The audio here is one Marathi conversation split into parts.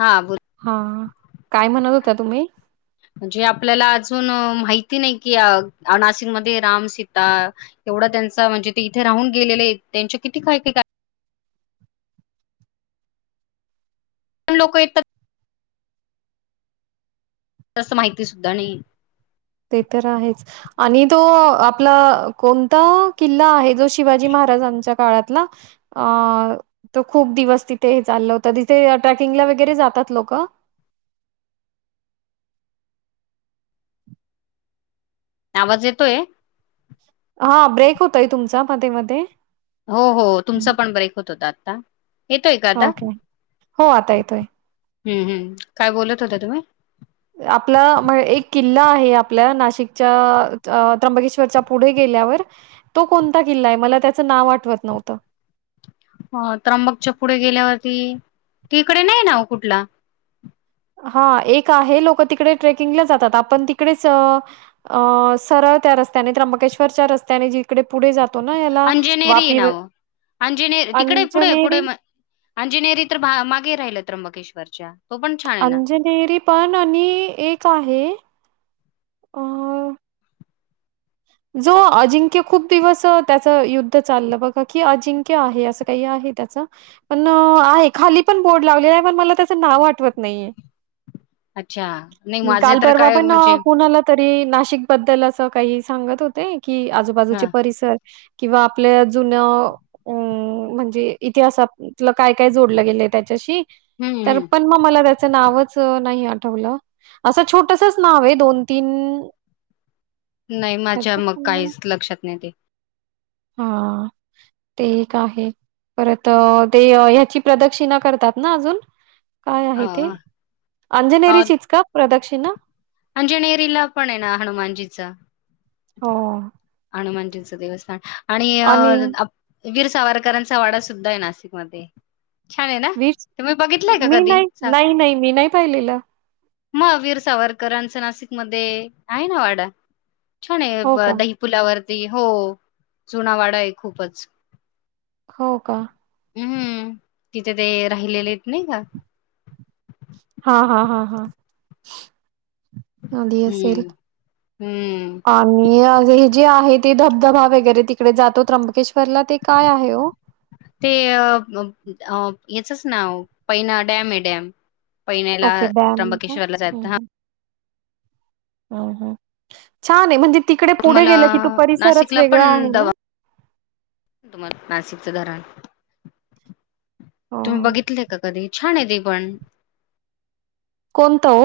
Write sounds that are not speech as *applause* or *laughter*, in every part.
हा बोल हां काय म्हणत होता तुम्ही? म्हणजे आपल्याला अजून माहिती नाही की अ *unintelligible* राम सीता एवढा त्यांचा म्हणजे ते इथे राहून गेलेलेत त्यांचे किती काय की काय आम लोकं येतात. त्यासनी माहिती सुद्धा नाही. ते तर आहेच आणि तो आपला कोणता किल्ला आहे जो शिवाजी महाराजांच्या काळातला अ तो खूप दिवस तिथे चालला होता जिथे ट्रॅकिंगला वगैरे जातात लोकं? आवाज येतोय? हां ब्रेक होतंय तुमचा मधे मधे. हो हो तुमचा पण ब्रेक होत होता आता येतोय का आता? ओके हो आता येतोय हम्म हम्म काय बोलत होता तुम्ही? आपला म एक किल्ला आहे आपल्या नाशिकच्या अ त्र्यंबकेश्वरच्या पुढे गेल्यावर तो कोणता किल्ला आहे? मला त्याचं नाव आठवत नव्हतं. अ त्र्यंबकच्या पुढे गेल्यावरती तिकडे नाही ना ओ कुठला? हा एक आहे लोकं तिकडे ट्रेकिंगला जातात आपण तिकडेच अ सरळ त्या रस्त्याने त्र्यंबकेश्वरच्या रस्त्याने जिकडे पुढे जा अंजनेरी नाव अंजने तिकडे पुढे पुढे अंजनेरी म अंजनेरी तर म मागे राहिलं. त्र्यंबकेश्वरच्या. तो पण छान आहे ना अंजनेरी पण आणि एक आहे. अ जो अजिंक्य खूप दिवस त्याचं युद्ध चाललं बघा की, अजिंक्य आहे असं काही आहे त्याचं पण आहे खाली पण बोर्ड लावलेला आहे पण मला त्याचं नाव आठवत नाहीये. अच्छा नाही मी माझे काल तर परवा काय पण म्हणजे कुणाला तरी नाशिक बद्दल अ स काही सांगत होते. कि आजूबाजूचे हां, परिसर किंवा आपल्या जुन्या अ म्हणजे इतिहासातलं काय काय जोडलं गेलंय त्याच्याशी. हं, तर हं. पण म मला त्या च नावच नाही आठवलं असं छोटसच नाव आहे दोन तीन नाही माझ्या मग काहीच लक्षात नाही ते. हां ते एक आहे परत ते ह्याची प्रदक्षिणा करतात ना अजून? काय अ, आहे ते? अ, अंजनेरीचीच का प्रदक्षि णा. अंजनेरीला पण आहे ना हनुमानजीचा. हो. हनुमानजींनच देस्थान आणि अ आप वीर सावरकरांचा वाडा सुद्धा आहे. नाशिकमध्ये छान आहे ना? वीर तुम्ही बघितलंय का मी कधी? नाही सा नाही नाही मी नाही पाहिलेलं. मग वीर सावरकरांचं नाशिक मध्ये आहे ना वाडा. छान ये हो ब का? दय च्यावरती हो जुना वाडा आहे खूपच हो का हूं तिथे ते राहिलेलेयेत नाही का? हा हा हा हा आधी असेल हं, हं. आणि हे जे आहेत. ते धबधबा वगैरे तिकडे जातो त्र्यंबकेश्वरला ते काय आहे ओ ते अ *unintelligible* याचच नाव पैना डॅम ये डॅम पैण्याला ओके डॅम ये का त्र्यंबकेश्वरला हं जात हा हं हं हं छान ये म्हणजे तिकडे पुढे तुम्हाला गेलं की तो परिसरच नाशिकला पण वेगळा आहे ना दवा तुम्हाला नाशिकच धरण हां. तुम्ही हां. बघितलय का कधी? छान ये ते पण कोणत ओ?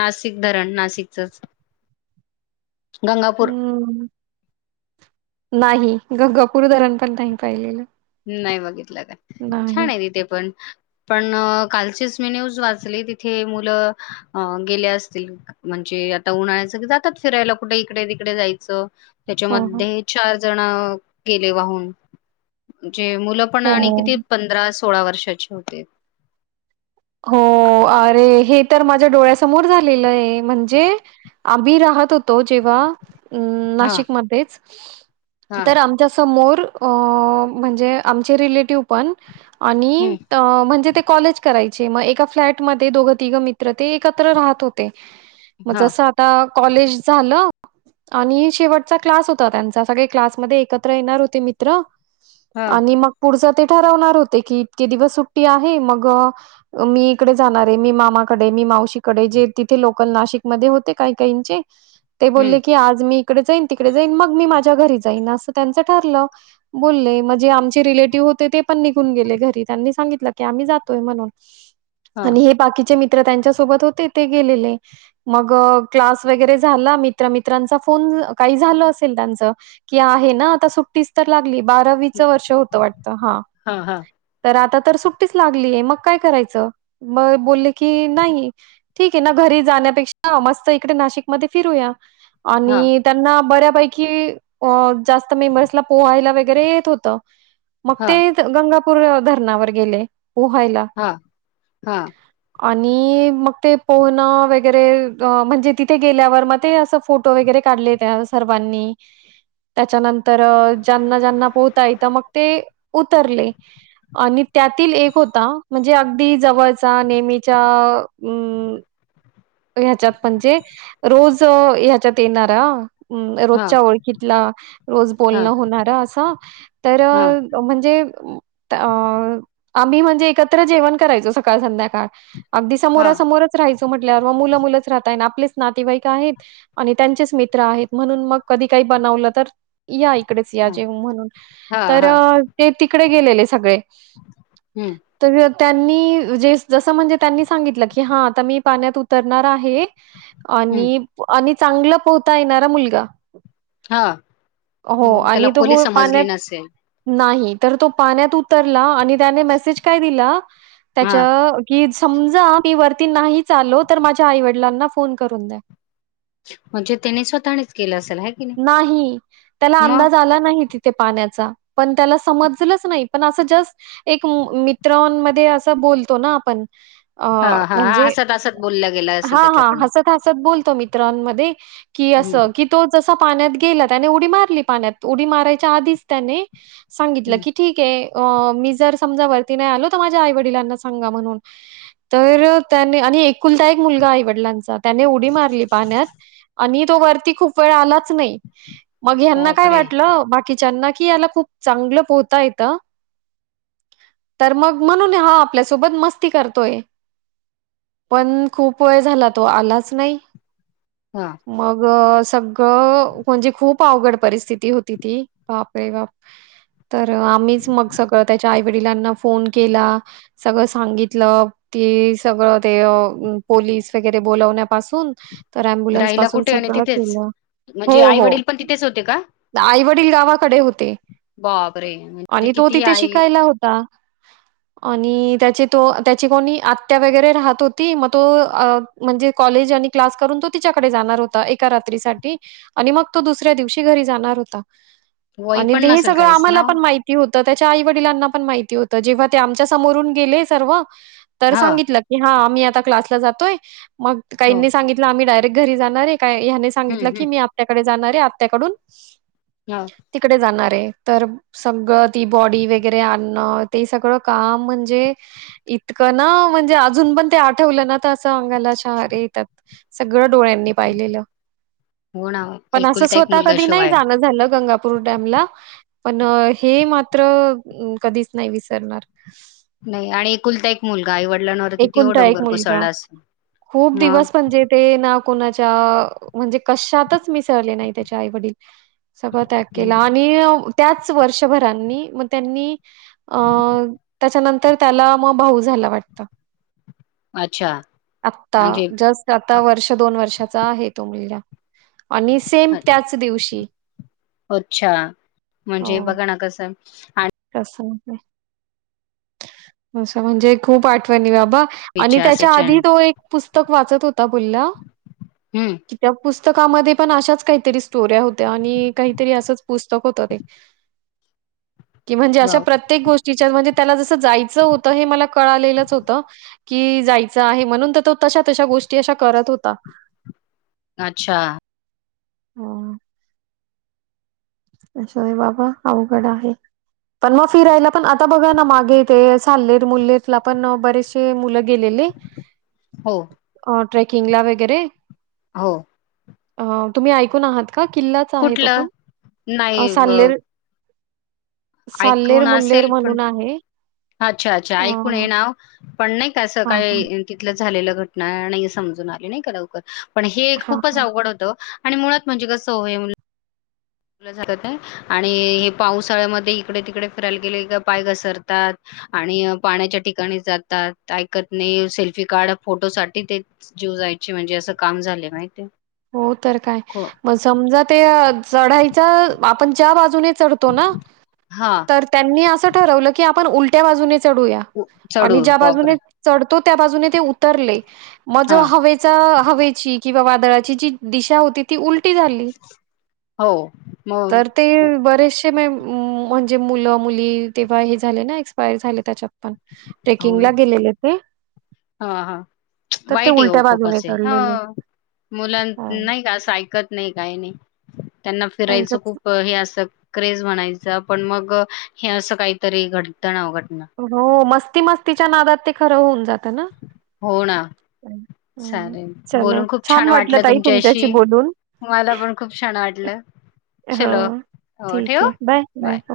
नाशिक धरण नाशिकचच गंगापूर हं. नाही गंगापूर धरण पण नाही पाहिलेलं. नाही बघित ल काय नाही. छान ये तिथे पण पण कालचीच मी न्यूज वाचली तिथे मुलं अ गेले असतील म्हणजे आता उन्हाळायचं की जातात फिरायला कुठे इकडे तिकडे जायचं हो, हो. त्याच्यामध्ये चार जण गेले वाहून. चे मुलं पण आणि हो. किती पंधरा सोळा वर्षाची होते. हो अरे हे तर माझ्या डोळ्यासमोर झालेलंय म्हणजे आभी राहत होतो. जेव्हा अ् हा नाशिकमध्येच हा तर आमच्या समोर हो म्हणजे आमचे रिलेटिव पण आणि हम्म अ म्हणजे ते कॉलेज कराय ते मग एका फ्लॅट मध्ये दोघं, तिघ मित्र ते एकत्र राहत होते. मग हा जसं आता कॉलेज झालं, आणि शेवटचा क्लास होता त्यांचा सगळे क्लासमध्ये एकत्र येणार होते मित्र हा आणि मग पुढच ते ठरवणार होते की इतके दिवस सुट्टी आहे, मग मी इकडे जाणार आहे, मी मामाकडे, मी मावशीकडे जे तिथे लोक नाशिकमध्ये होते काही-काहींचे ते हम्म बोलले की आज मी इकडे जाईन, तिकडे जाईन मग मी माझे घरी जाईन अस त्यांच ठरलं बोलले, म्हणजे आमचे रिलेटिव्ह होते ते पण निघून गेले घरी त्यांनी सांगितलं की आम्ही जातोय म्हणून हा आणि हे बाकीचे मित्र त्यांच्या सोबत होते ते गेलेले, मग क्लास वगैरे झाला, मित्रामित्रांचा फोन काही झाल असेल त्यानच की आहे ना आता सुट्टीच तर बारावीच वर्ष होत वाढत, हां हा हा तर आता तर सुट्टीच लागली आहे. काय करायचं? मग बोलले की नाही ठीक आहे ना, घरी जाण्यापेक्षा मस्त इकडे नाशिकमध्ये फिरूया. हा आणि त्यांना बऱ्या पैकी जास्त मेंबर्सला पोहायला वगैरे येत होत. मग हा ते गंगा धरणावर गेले. हां हां. आणि मग ते पोहणं वगैरे अ म्हणजे तिथे गेल्यावर मग ते असं फोटो वगैरे काढले त्या सर्वांनी त्याच्यानं तर हा ज्यांना ज्यांना पोहता येतं मग ते उतरले आणि त्यातील एक होता. म्हणजे अगदी जवळचा नेहमीच्या अम्म ह्याच्यात म्हणजे रोज ह्याच्यात येणारा. अम्म हा रोजच्या ओळखीतला रोज हा बोलणं होणारा असा तर म्हणजे अ आम्ही म्हणजे एक त्र जेवण करायचो सकाळ संध्याकाळ. अगदी हा समोरासमोरच राहायचं म्हटल्यावर मग मुलं मुलंच राहताय ना आपलेच नातेवाईक आहेत आणि त्यांचेच मित्र आहेत म्हणून मग कधी काही बनवलं तर या इकडेच या जेऊ म्हणून हा तर हा ते तिकडे गेलेले सगळे हम्म. तर त्यांनी जे जसं म्हणजे त्यांनी सांगितलं की हां आता मी पाण्यात उतरणार आहे. हम्म आणि आणि चांगलं पोहता येणारा मुलगा हा हो मग त्याला आणि खोली तो पाण्यात समजली नसेल नाही तर तो पाण्यात उतरला आणि त्याने मेसेज काय दिला हा त्याच्याच की समजा मी वरती नाही चालो तर माझ्या आईवडिलांना फोन करून द्या म्हणजे त्याने स्वतःनेच केलं असेल ह की त्याला नाही मग अंदाज आला नाही तिथे पाण्याचा पण त्याला समजल नाही पण अस जस्ट एक न मध्ये असं बोलतो ना आपण अ हा हा हा म्हणजे हसत हसत बोलला गेला असेल हा हा त्याच्याकडनं हसत हसत बोलतो मी मित्रांमध्ये कि हम्म असं की तोच अस पाण्यात गेला त्याने उडी मारली पाण्यात उडी मारायच्या आधीच त्याने सांगितलं हम्म की ठीक आहे अ मी जर समजा आलो तर माझ्या आई वडिलांना सांगा म्हणून तर त्या आणि एकुलदायक मुलगा आई वडिलांचा त्याने उडी मारली पाण्यात आणि तो वरती खूप वेळ आलाच नाही मग हना काय बापरे वाटलं बाकीच्याना याला खूप चांगलं पोहता येत तर मग म्हणून हा आपल्यासोबत मस्ती करतोय पण खूप वेळ झाला तो आलाच नाही हा मग सग हो म्हणजे खूप आवघड परिस्थिती होती ती, बाप रे बाप. तर आम्हीच मग सगळं त्याच्या आई वडिलांना फो फोन केला, सगळं सांगितलं, ती सगळं ते पोलीस वगैरे बोलावण्यापासून तर ॲम्बुलन्स राहिला पासून कुठे आणि सगळं तिथेच केलं. म्हणजे हो आई हो वडील पण तिथेच होते आईवडी डील गावाकडे होते. बाप रे म्हणजे आणि तो किती तिथे आई शिकायला होता. आणि त्याचे तो त्याची कोणी आत्या वगैरे राहत होती, मग तो म्हणजे कॉलेज आणि क्लास करून तो तिच्याकडे जाणार होता, एका रात्री साठी आणि मग तो दुसऱ्या दिवशी घरी जाणार होता. वय आणि पण हे नसेल सगळं काहीच ना आम्हाला हो पण माहिती होतं त्याच्या आई वडिलांना पण माहिती तर जेव्हा ते आमच्या समोरून गेले सर्व तर हा सांगितलं की हा आमही आ क्लासला जातोय मग कायी हो नी सांगितल आम्ही घरी जाणार आहे, काय ह्याने हम्म सांगितलं की हम्म मी आपल्याकडे जाणारे आत्याकडून हो तिकडे जाणार- तर सगळ ती बॉडी वगैरे आणणं ते सगळं काम म्हणजे इतकं ना, म्हणजे अजून पण ते आठवलं ना तर अस आंगला शहारे येतात. सगळं डोळ्यांनी पाहिलेलं. हो ना पण असं एकुलता एक स्वतः मुलगा कधी नाही शिवाय जाणं झालं गंगा पुर डॅमला, पण हे मात्र कधीच नाही विसरणार. नाही आणि एकुलता एक मुलगा आईवडिलांवर किती वो एकुलता एक डोंगर मुलगा कोसळला असेल. मग कुन्हाच्या म्हणजे कशातच मिस नाही त्याचे आई वडील सगळ त्याग हं, केला. आणि त्याच वर्षभरांनी म त्यांनी अ त्याच्यानंतर त्याला म भाऊ झाला वाटतं. अच्छा आता म्हणजे जस्ट आता अ, वर्ष दोन वर्षात आता आहे तो मुलगा. आणि सेम अ, त्याच दिवशी अच्छा, म्हणजे बघा ना कसं *inaudible* अस *unintelligible* असं म्हणजे खूप आठवणी बा आणि विचार त्याच्या आधी सेचन तो एक- पुस्तक वाचत होता, बोला. हम्म कित्या पुस *unintelligible* पुस्तकामध्ये पण अशाच काहीतरी स्टोऱ्या होत्या आणि काहीतरी असंच पुस्तक होतं ते. कि म्हणजे वा अशा प्रत्येक गोष्टीच्या म्हणजे. त्याला जस- जायचं होतं हे मला कळालेलंच होतं. कि जायचं आहे म्हणून तर तो तशा तशा गोष्टी अशा करत होता. अच्छा ह असंय बाबा अवघड आहे, पण मग फिरायला पण आता बघा ना मागे ते साल्लेर मुल्लेर ला पण बरेचसे मुलं गेलेले हो अ ट्रेकिंग ला वगैरे हो. अ तुम्ही ऐकून आहात. का किल्लाच आहे तो कुठलं पण नाही गं? साल्लेर मुल्लेर पण म्हणून आहे अच्छा अच्छा! अ, ऐकून ये नाव पण नाही का, असं हां, हां. काय तिथलं झालेल घटना नाही समजून आली नाही का लवकर? पण हे हां, खूपच हां. अवघड होतं. आणि मुळात म्हणजे कसंय मुलं? *unintelligible* आणि हे पावसाळ्यामध्ये इकडे तिकडे फिरायला गेले. का पाय घसरतात, आणि पाण्याच्या ठिकाणी जातात. ऐकत नाही सेल्फी काढ फोटो साठी ते जीव जायची म्हणजे असं काम झाले माहितीयं. हो तर, काय मग समजा ते चढायं चं आपण च्या बाजूने चढतो ना, हा तर त्यांनी असं ठरवलं की आपण उलट्या बाजूने चढूया चढू आणि ज्या बापरे बाजूने चढ तो त्या बाजूने ते उ उतरले म हा जो हवेचा हवेशी किंवा वादळा तीची दिशा होती ती उलटी उलटी झाली, हो मग तर ते बरेचसे ते म्हणजे मुलं-मुली तेव्हा हे झाले ना, एक्सपायर झाले त्याच्यात पण. हो ना ट्रेकिंगला गेलेले ते हा हा तर, ते वाईट उलट्या बाजूने चढलेले. मुला हो, नाही का असं ऐकत नाही. नाही काही नाही. त्यांना फिरायचं त्यांच्याच खूप हे असं क्रेज म्हणायचं? पण मग हे असं काहीतरी, घडतं ना अवघड. हो मस्त मस्तीच्या नादात ते खंर होऊन जातं. ना. हो ना, हं, हं. चालेल चलो बोलून खूप छान वाटलं. ताई तुमच्याशी बोलून. मला पण खूप छान वाटलं. चलो हो ठीक ठेवू आहे बाय. हो.